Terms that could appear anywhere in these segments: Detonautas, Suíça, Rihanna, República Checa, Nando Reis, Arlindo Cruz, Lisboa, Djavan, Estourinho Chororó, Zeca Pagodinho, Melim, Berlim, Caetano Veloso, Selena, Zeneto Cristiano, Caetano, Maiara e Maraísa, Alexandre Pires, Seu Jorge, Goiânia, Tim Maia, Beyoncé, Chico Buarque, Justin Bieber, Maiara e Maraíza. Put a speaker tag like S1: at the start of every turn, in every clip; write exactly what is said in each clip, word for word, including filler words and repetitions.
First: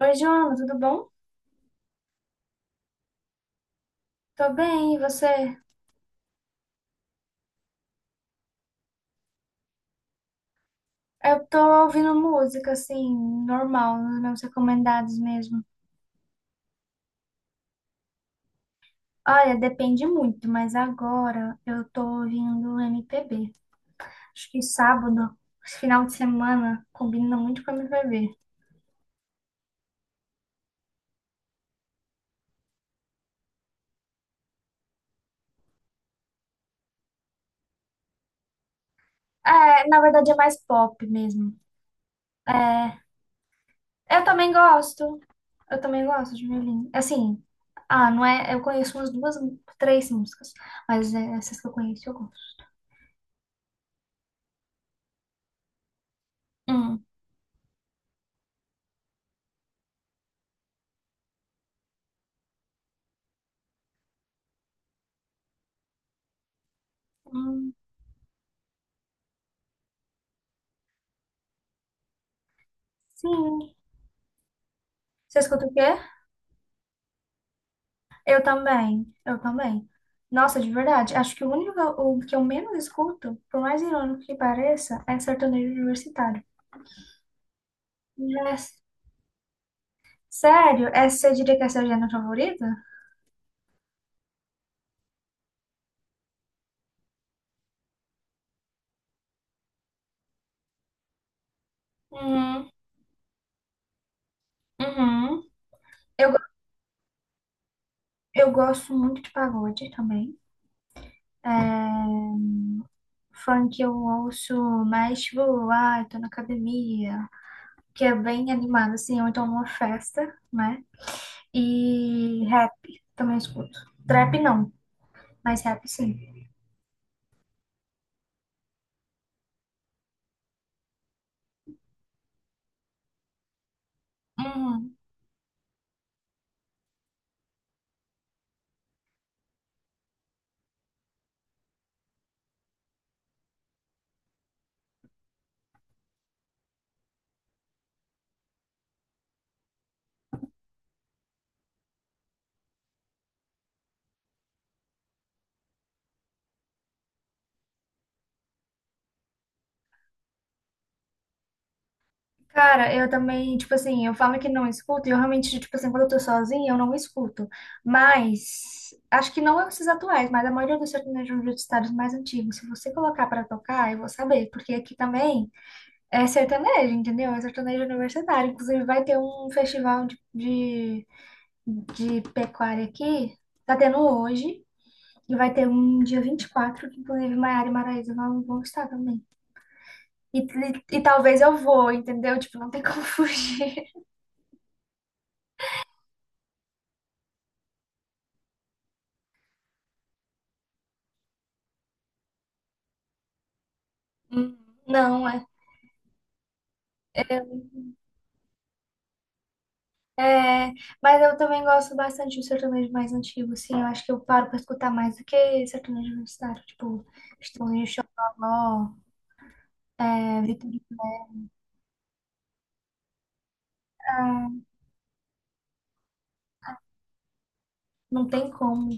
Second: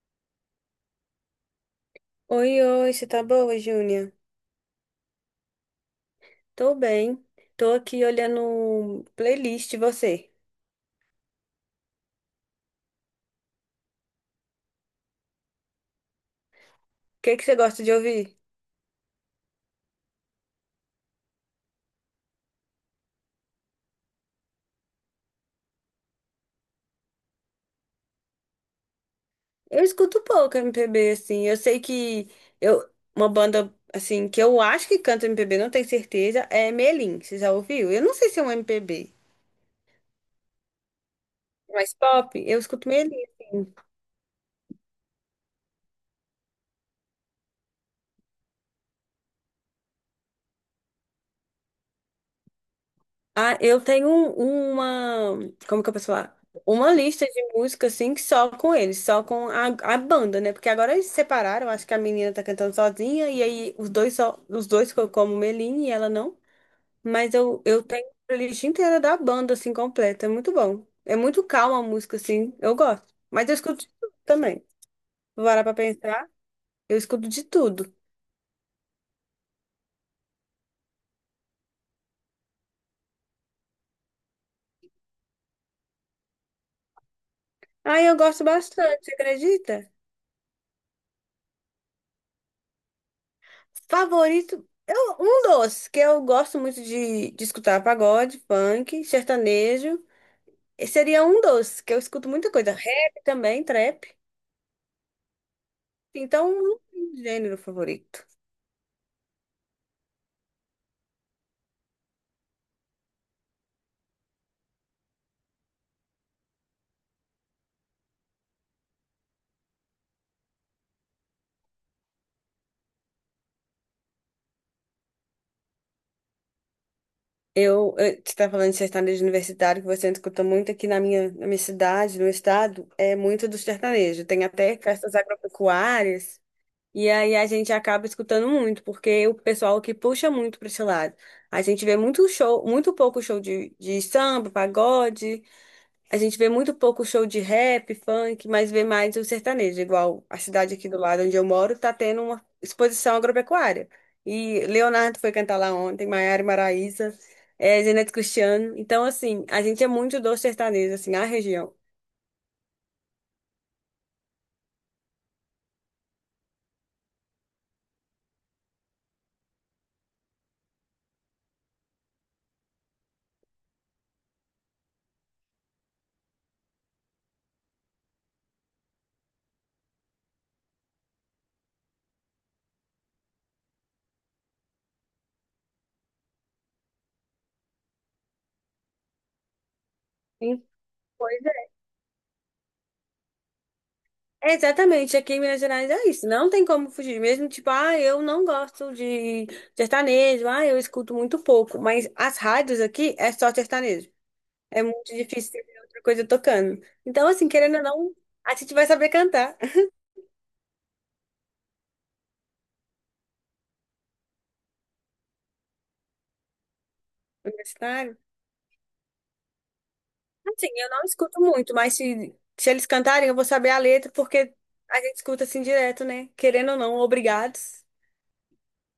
S1: Oi, Joana, tudo bom?
S2: Oi, oi, você tá boa, Júnia?
S1: Tô bem, e você?
S2: Tô bem. Tô aqui olhando playlist, e você.
S1: Eu tô ouvindo música, assim, normal, nos meus recomendados mesmo.
S2: O que que você gosta de ouvir?
S1: Olha, depende muito, mas agora eu tô ouvindo M P B. Acho que sábado, esse final de semana, combina muito com M P B.
S2: Eu escuto pouco M P B, assim. Eu sei que eu, uma banda, assim, que eu acho que canta M P B, não tenho certeza, é Melim. Você já ouviu? Eu não sei se é um M P B.
S1: É, na verdade é mais pop mesmo.
S2: Mas pop, eu escuto Melim, assim.
S1: Eu também gosto, eu também gosto de violino. Assim, ah, não é, eu conheço umas duas, três músicas, mas é, essas que eu conheço eu gosto.
S2: Ah, eu tenho um- uma. Como que eu posso falar? Uma
S1: Hum,
S2: lista de música, assim, que só com eles, só com a, a banda, né? Porque agora eles se separaram, acho que a menina tá cantando sozinha, e aí os dois só, os dois ficam como Meline e ela não. Mas eu,
S1: hum,
S2: eu tenho a playlist inteira da banda, assim, completa. É muito bom. É muito calma a música, assim, eu gosto. Mas eu
S1: sim.
S2: escuto de tudo também.
S1: Você
S2: Vou parar
S1: escuta o
S2: pra
S1: quê?
S2: pensar, eu escuto de tudo.
S1: Eu também, eu também. Nossa, de verdade, acho que o único o que eu menos escuto, por mais irônico que pareça, é sertanejo universitário.
S2: Aí eu gosto
S1: Já-
S2: bastante, você acredita?
S1: Sério? Essa você diria que é a seu gênero favorito?
S2: Favorito, eu, um dos que eu gosto muito de, de escutar pagode, funk, sertanejo. Esse seria um dos que eu escuto muita
S1: Uhum,
S2: coisa. Rap também, trap.
S1: uhum. Eu,
S2: Então, não tem gênero favorito.
S1: eu gosto muito de pagode também. É, funk eu ouço mais, tipo, ai, tô na academia, que é bem animado, assim, ou então numa festa, né? E rap também escuto. Trap não, mas rap sim.
S2: Eu, eu- você está falando de sertanejo universitário, que você escuta muito aqui na minha, na minha cidade, no meu estado, é muito do sertanejo. Tem até
S1: Uhum.
S2: festas agropecuárias. E aí a gente acaba escutando muito, porque o pessoal que puxa muito para esse lado. A gente vê muito show, muito pouco show de, de samba, pagode, a gente vê muito pouco show de rap, funk, mas vê mais o sertanejo, igual a cidade aqui do lado onde eu moro tá tendo uma exposição agropecuária. E Leonardo foi cantar lá ontem, Maiara e Maraísa, é, Zeneto Cristiano. Então, assim, a gente é muito do sertanejo, assim, a região.
S1: Cara, eu também, tipo assim, eu falo que não escuto, e eu realmente, tipo assim, quando eu tô sozinha, eu não escuto. Mas, acho que não é esses atuais, mas a maioria dos sertanejos universitários mais antigos, se você colocar pra tocar, eu vou saber, porque aqui também é sertanejo, entendeu? É sertanejo universitário. Inclusive, vai ter um festival de, de, de pecuária aqui, tá tendo hoje, e vai ter um dia vinte e quatro, que inclusive Maiara e Maraíza vão vão estar também. E,
S2: Sim.
S1: e, e talvez eu vou, entendeu? Tipo, não tem como fugir.
S2: É, exatamente, aqui em Minas Gerais é isso, não tem como fugir, mesmo tipo, ah, eu não gosto de sertanejo, ah, eu escuto muito pouco, mas as rádios aqui é só sertanejo,
S1: Hum,
S2: é muito
S1: Não, é.
S2: difícil ter outra coisa tocando. Então, assim, querendo ou não, a gente vai saber cantar.
S1: É, mas eu também gosto bastante do sertanejo mais antigo, assim, eu acho que eu paro pra escutar mais do que sertanejo universitário, tipo, Estourinho
S2: Universitário?
S1: Chororó, é,
S2: Assim,
S1: Vitor,
S2: eu não escuto muito, mas se, se eles cantarem, eu vou saber a letra, porque a gente escuta assim direto, né? Querendo ou não, obrigados.
S1: não tem como,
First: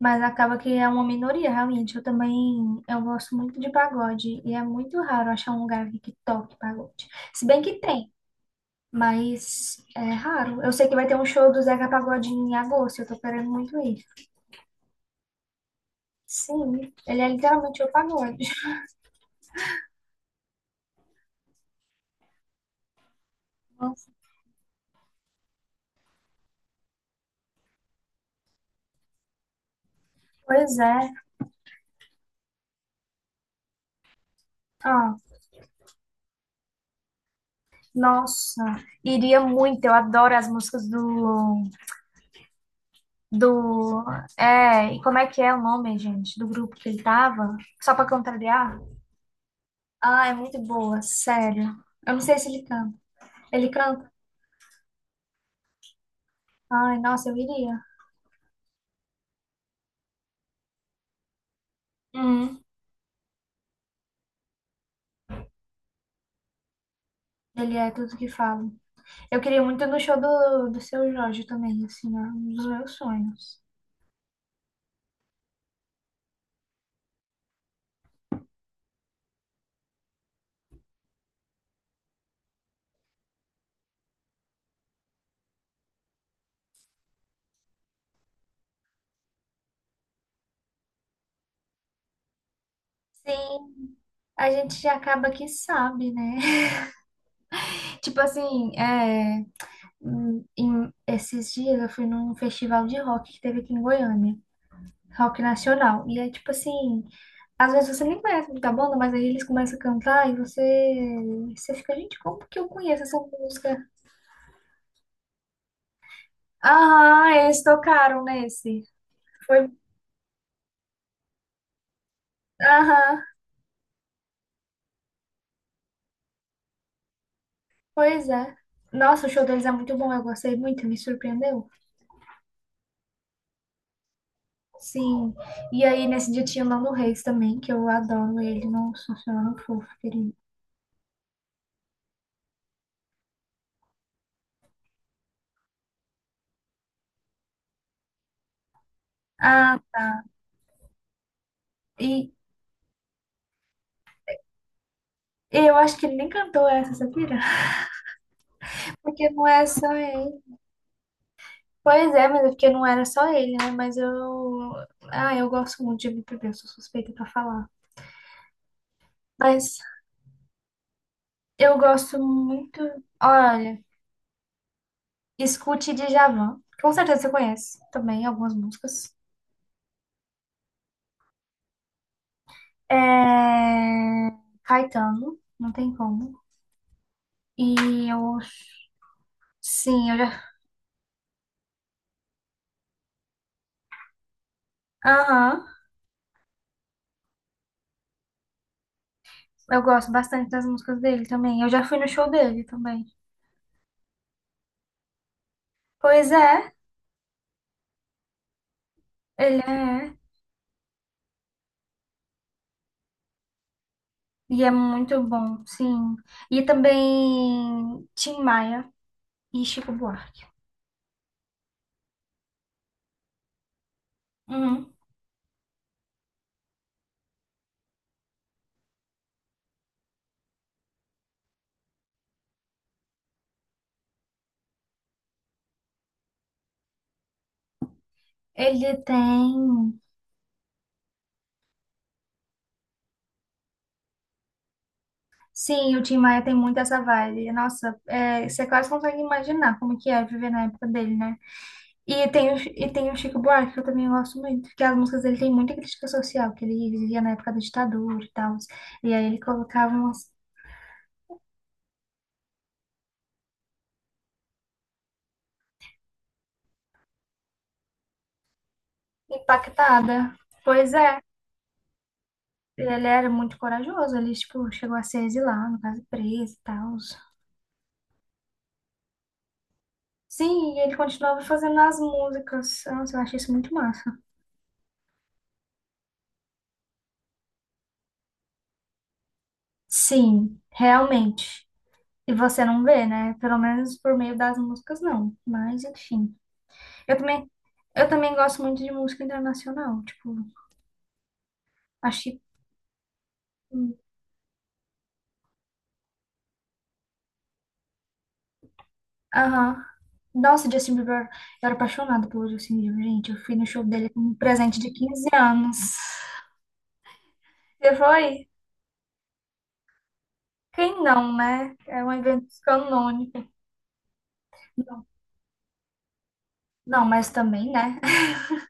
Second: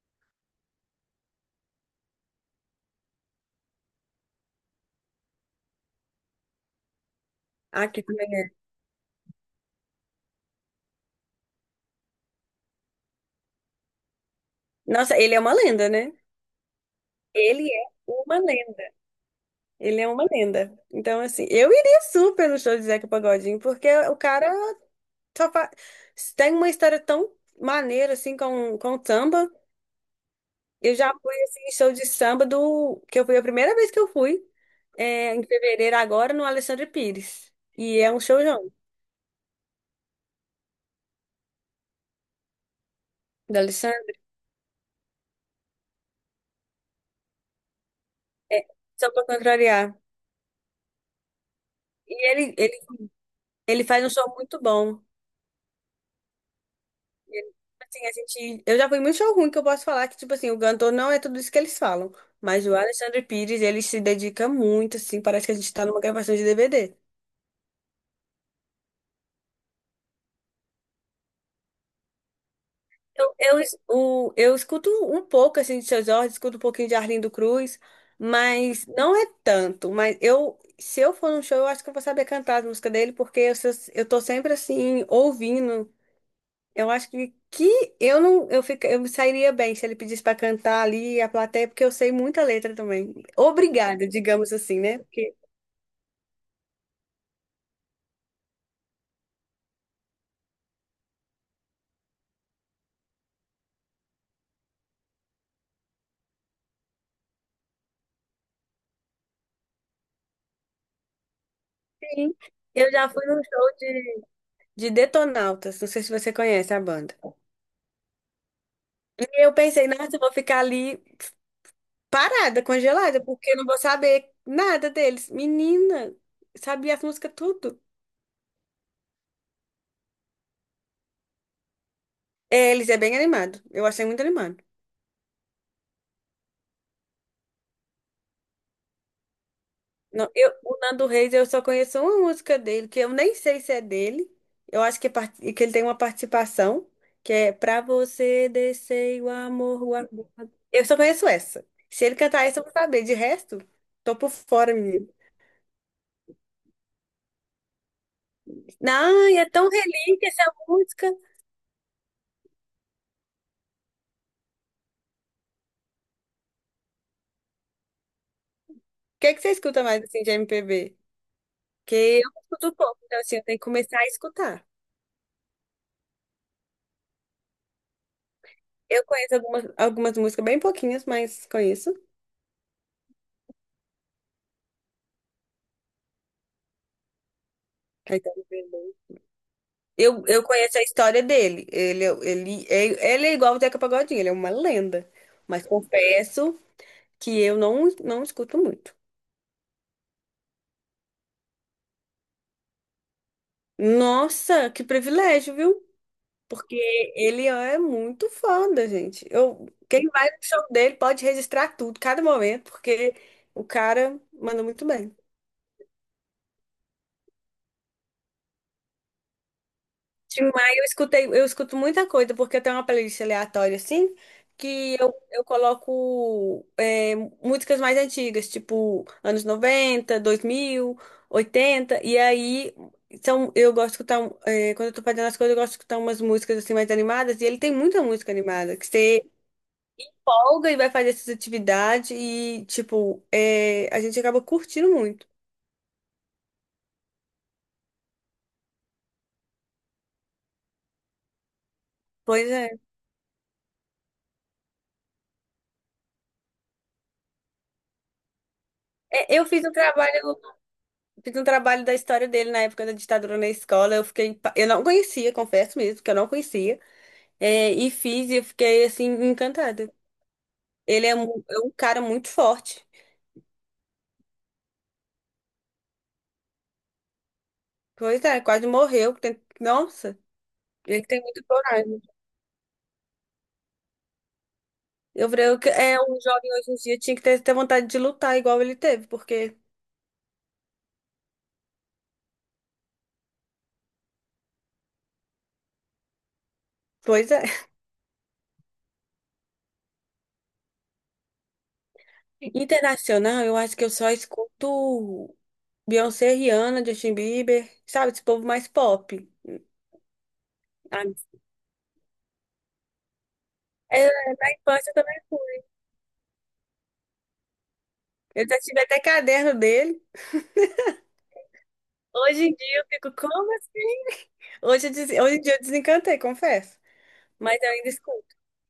S1: mas acaba que é uma minoria, realmente, eu também, eu gosto muito de pagode, e é muito raro achar um lugar aqui que toque pagode, se bem que
S2: Aqui
S1: tem,
S2: também é.
S1: mas é raro, eu sei que vai ter um show do Zeca Pagodinho em agosto, eu tô querendo muito ir,
S2: Nossa, ele é uma lenda, né?
S1: sim, ele é
S2: Ele
S1: literalmente
S2: é
S1: o
S2: uma
S1: pagode.
S2: lenda. Ele é uma lenda. Então, assim, eu iria super no show de Zeca Pagodinho, porque
S1: Nossa,
S2: o cara só fa- tem uma história tão maneira, assim, com, com o samba.
S1: pois
S2: Eu
S1: é,
S2: já fui, assim, em show de samba do. Que eu fui a primeira vez que eu fui,
S1: ah,
S2: é, em fevereiro agora, no Alexandre Pires. E é um
S1: nossa,
S2: showzão
S1: iria muito. Eu adoro as músicas do,
S2: do
S1: do,
S2: Alexandre,
S1: é, e como é que é o nome, gente, do grupo que ele tava? Só pra
S2: é,
S1: contrariar?
S2: só pra contrariar.
S1: Ah, é muito boa, sério. Eu não
S2: E
S1: sei se
S2: ele,
S1: ele
S2: ele,
S1: canta. Ele
S2: ele faz um
S1: canta?
S2: show muito bom.
S1: Ai, nossa, eu iria.
S2: Assim, a gente, eu já fui em muito show ruim que eu posso falar que, tipo assim, o cantor não é tudo isso que eles falam.
S1: Uhum.
S2: Mas o Alexandre Pires, ele se dedica muito, assim, parece que a gente tá numa gravação de D V D.
S1: Ele é tudo que falo. Eu queria muito ir no show do, do Seu Jorge também, assim, é um dos meus
S2: Eu, eu,
S1: sonhos.
S2: es- o, eu escuto um pouco, assim, de Seu Jorge, escuto um pouquinho de Arlindo Cruz, mas não é tanto. Mas eu, se eu for num show, eu acho que eu vou saber cantar as músicas dele, porque eu, sou- eu tô sempre, assim, ouvindo. Eu acho que, que eu não eu, fica, eu me sairia bem se ele pedisse para cantar ali a plateia, porque eu sei muita letra também.
S1: Sim,
S2: Obrigada,
S1: a
S2: digamos assim,
S1: gente
S2: né?
S1: acaba
S2: Porque
S1: que sabe, né? Tipo assim, é. Hum, em- esses dias eu fui num festival de rock que teve aqui em Goiânia, rock nacional. E é tipo assim, às vezes você nem conhece muita banda, mas aí eles começam a cantar e você, você fica, gente,
S2: sim,
S1: como que eu
S2: eu
S1: conheço
S2: já
S1: essa
S2: fui num
S1: música?
S2: show de, de Detonautas, não sei se você conhece a banda.
S1: Aham, eles tocaram nesse.
S2: E eu
S1: Foi,
S2: pensei, nossa, eu vou ficar ali parada, congelada,
S1: aham,
S2: porque eu não vou saber nada deles. Menina, sabia as músicas tudo.
S1: pois é. Nossa, o show deles é muito bom, eu gostei muito, me surpreendeu.
S2: É, eles é bem animado. Eu achei muito animado.
S1: Sim, e aí nesse dia tinha o Nando Reis também, que eu adoro ele, nossa senhora, é um fofo,
S2: Não,
S1: querido.
S2: eu, o Nando Reis, eu só conheço uma música dele, que eu nem sei se é dele. Eu acho que, é part- que ele tem uma participação, que é Pra você descer o
S1: Ah,
S2: amor, o amor. Eu só conheço essa. Se ele
S1: e
S2: cantar essa, eu vou saber. De resto, tô por fora, menino.
S1: eu acho que ele nem cantou essa, sabia? Porque
S2: Não, e
S1: não
S2: é
S1: é
S2: tão
S1: só
S2: relíquia
S1: ele.
S2: essa música. O
S1: Pois é, mas é porque não era só ele, né? Mas eu. Ah, eu gosto muito de M P B, eu sou suspeita pra falar.
S2: que é que você
S1: Mas
S2: escuta mais, assim, de M P B?
S1: eu gosto
S2: Que eu escuto
S1: muito.
S2: pouco, então, assim, eu tenho que
S1: Olha,
S2: começar a escutar.
S1: escute Djavan. Com certeza você conhece também algumas
S2: Eu
S1: músicas.
S2: conheço algumas, algumas músicas bem pouquinhas, mas conheço.
S1: É... Caetano, não tem como. E eu.
S2: Caetano Veloso.
S1: Sim, eu
S2: Eu, eu
S1: já.
S2: conheço a história dele. Ele, é- ele, é- ele é igual o Zeca Pagodinho, ele é uma lenda.
S1: Aham,
S2: Mas confesso que eu não, não escuto muito.
S1: eu gosto bastante das músicas dele também. Eu já fui no show dele também.
S2: Nossa, que privilégio, viu?
S1: Pois é,
S2: Porque ele é muito foda, gente.
S1: ele
S2: Eu, quem
S1: é.
S2: vai no show dele pode registrar tudo, cada momento, porque o cara manda
S1: E é
S2: muito bem.
S1: muito bom, sim. E também Tim Maia e Chico
S2: Tim
S1: Buarque.
S2: Maia, eu escutei, eu escuto muita coisa, porque eu tenho uma playlist aleatória, assim,
S1: Uhum.
S2: que eu, eu coloco é, músicas mais antigas, tipo anos noventa dois mil oitenta e aí são, eu gosto de escutar, é, quando eu tô fazendo as coisas, eu gosto de escutar umas músicas assim mais animadas, e ele tem muita música animada, que
S1: Ele
S2: você
S1: tem.
S2: folga e vai fazer essas atividades, e tipo, é, a gente acaba curtindo muito.
S1: Sim, o Tim Maia tem muito essa vibe. Nossa, é, você quase consegue imaginar como que é viver na época dele, né? E
S2: Pois
S1: tem o,
S2: é.
S1: e tem o Chico Buarque, que eu também gosto muito, que as músicas dele tem muita crítica social, que ele vivia na época da ditadura e tal. E aí
S2: É,
S1: ele
S2: eu fiz um
S1: colocava umas
S2: trabalho. Fiz um trabalho da história dele na época da ditadura na escola. Eu fiquei, pa- eu não conhecia, confesso mesmo, que eu não conhecia. É, e fiz e eu fiquei assim encantada.
S1: impactada. Pois
S2: Ele é,
S1: é,
S2: mu- é um cara muito forte.
S1: ele era muito corajoso, ele, tipo, chegou a ser exilado, no caso, preso e tal.
S2: Pois é, quase morreu. tem- Nossa,
S1: Sim, e ele
S2: ele tem
S1: continuava
S2: muito
S1: fazendo as
S2: coragem.
S1: músicas. Nossa, eu achei isso muito massa.
S2: Eu falei, eu que- é um jovem hoje em dia tinha que ter, ter, vontade de lutar igual ele teve, porque,
S1: Sim, realmente. E você não vê, né? Pelo menos por meio das músicas, não. Mas, enfim. Eu
S2: pois é.
S1: também, eu também gosto muito de música internacional. Tipo, achei.
S2: Internacional, eu acho que eu
S1: Hum,
S2: só escuto Beyoncé, Rihanna, Justin Bieber, sabe, esse povo mais pop.
S1: aham. Nossa, Justin
S2: Ah,
S1: Bieber, eu era apaixonada pelo Justin Bieber, gente. Eu fui no show
S2: é,
S1: dele com um
S2: na
S1: presente de
S2: infância também.
S1: quinze anos. Você
S2: Eu
S1: foi?
S2: já tive até caderno dele.
S1: Quem não, né? É um
S2: Hoje
S1: evento
S2: em dia eu fico,
S1: canônico.
S2: como assim? Hoje, eu
S1: Não,
S2: des- hoje em dia eu desencantei, confesso.
S1: não, mas
S2: Mas eu
S1: também,
S2: ainda
S1: né?
S2: escuto.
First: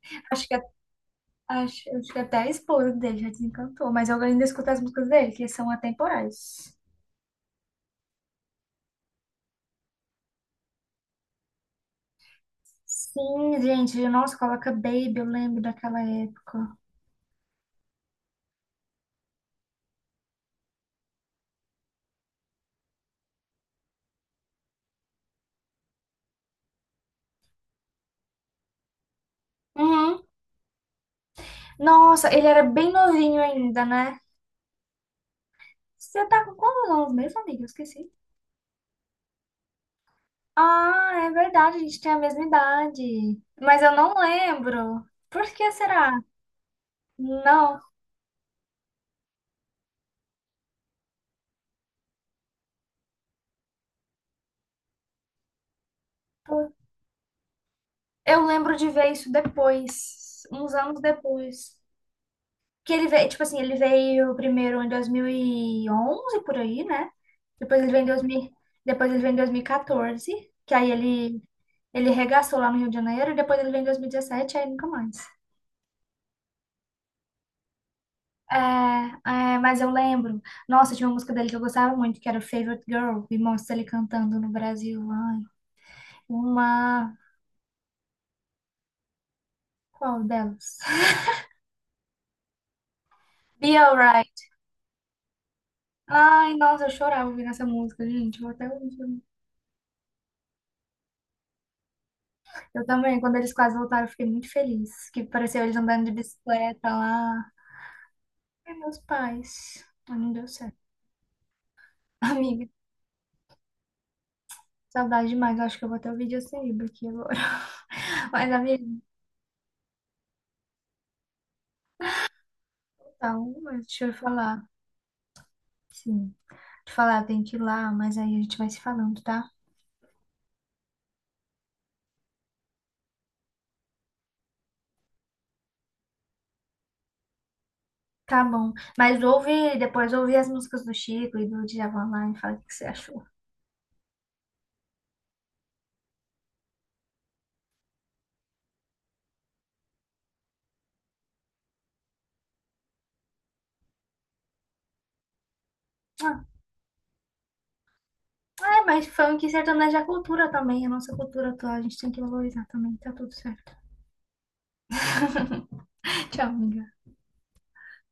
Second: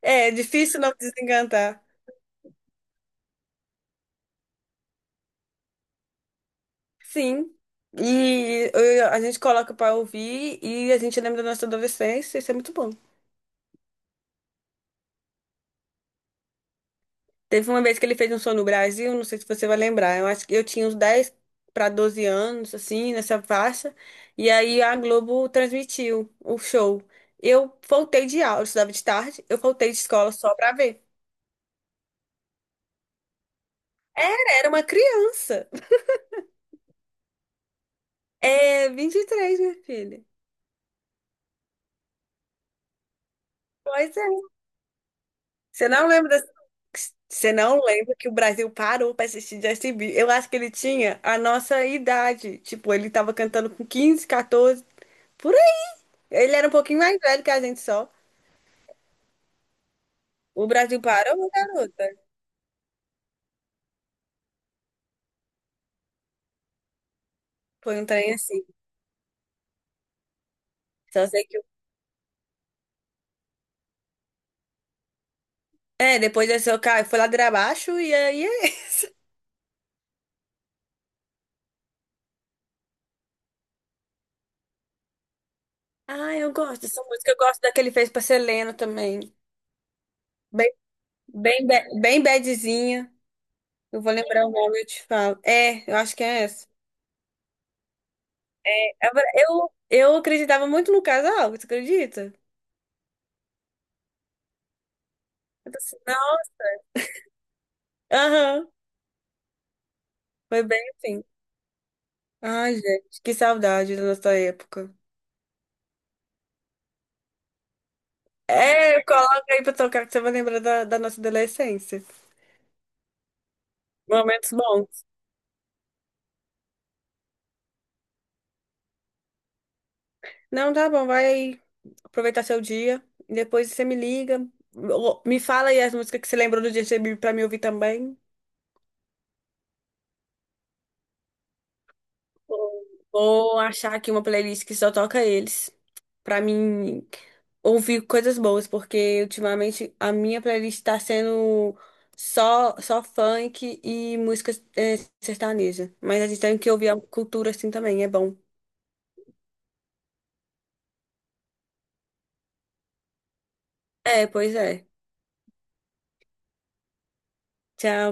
S2: É, é
S1: Acho que
S2: difícil não desencantar.
S1: Acho, acho que até a esposa dele já desencantou, mas eu ainda escuto as músicas dele, que são atemporais.
S2: Sim. E eu- a gente coloca pra ouvir e a gente lembra da nossa adolescência. Isso é muito bom.
S1: Sim, gente, nossa, coloca Baby, eu lembro daquela época.
S2: Teve uma vez que ele fez um show no Brasil, não sei se você vai lembrar. Eu acho que eu tinha uns dez para doze anos, assim, nessa faixa. E aí a Globo transmitiu o show. Eu faltei de aula, eu estudava de tarde, eu faltei de
S1: Uhum.
S2: escola só pra ver.
S1: Nossa, ele era bem novinho ainda, né?
S2: Era uma criança.
S1: Você tá com quantos anos mesmo, amiga? Eu esqueci.
S2: É, vinte e três minha filha.
S1: Ah, é verdade, a gente tem a mesma idade. Mas eu não
S2: Pois é.
S1: lembro. Por que
S2: Você não
S1: será?
S2: lembra dessa. Você não
S1: Não,
S2: lembra que o Brasil parou pra assistir Justin Bieber. Eu acho que ele tinha a nossa idade. Tipo, ele tava cantando com quinze quatorze, por aí. Ele era um pouquinho mais velho que a gente só.
S1: eu lembro de ver isso depois,
S2: O
S1: uns
S2: Brasil
S1: anos
S2: parou,
S1: depois.
S2: garota.
S1: Que ele veio, tipo assim, ele veio primeiro em dois mil e onze, por aí, né? Depois ele
S2: Foi
S1: veio
S2: um
S1: em
S2: trem
S1: dois mil,
S2: assim.
S1: depois ele veio em dois mil e quatorze, que aí
S2: Só
S1: ele,
S2: sei que. o-
S1: ele regaçou lá no Rio de Janeiro, e depois ele veio em dois mil e dezessete, aí nunca mais.
S2: É, depois desse eu caí, foi ladeira abaixo e aí
S1: É,
S2: é isso.
S1: é, mas eu lembro. Nossa, tinha uma música dele que eu gostava muito, que era Favorite Girl, e mostra ele cantando no Brasil. Ai,
S2: Ah, eu gosto dessa
S1: uma.
S2: música. Eu gosto da que ele fez pra Selena também.
S1: Qual
S2: Bem,
S1: delas?
S2: bem, ba- bem badzinha.
S1: Be
S2: Eu vou
S1: Alright.
S2: lembrar o nome, eu te falo. É, eu acho que é
S1: Ai,
S2: essa.
S1: nossa, eu chorava ouvindo essa música, gente. Eu até hoje.
S2: Agora, Eu, eu acreditava muito no casal, você acredita?
S1: Eu também, quando eles quase voltaram, eu fiquei muito feliz. Que pareceu
S2: Eu
S1: eles
S2: tô assim,
S1: andando de
S2: não,
S1: bicicleta lá.
S2: aham,
S1: Ai, meus pais. Mas não deu
S2: foi
S1: certo.
S2: bem assim.
S1: Amiga,
S2: Ai, gente, que saudade da nossa época.
S1: saudade demais. Eu acho que eu vou ter o vídeo sem livro aqui agora. Mas, amiga,
S2: É, coloca aí pra tocar que você vai lembrar da, da nossa adolescência.
S1: então, mas deixa eu
S2: Momentos
S1: falar.
S2: bons.
S1: Sim. Te falar, tem que ir lá, mas aí a gente vai se falando, tá?
S2: Não, tá bom, vai aí aproveitar seu dia. E depois você me liga. ou- Me fala aí as músicas que você lembrou do dia que você veio pra me ouvir também.
S1: Tá bom. Mas ouve, depois ouve as músicas do Chico e do Djavan lá e fala o que você achou.
S2: Vou achar aqui uma playlist que só toca eles, pra mim ouvir coisas boas, porque ultimamente a minha playlist tá sendo só só funk e música eh, sertaneja. Mas a gente
S1: Ah,
S2: tem que ouvir a cultura assim também, é bom.
S1: é, mas funk e sertanejo é cultura também. A nossa cultura atual, a gente tem que valorizar também. Tá tudo certo.
S2: É, pois é.
S1: Tchau, amiga.
S2: Tchau.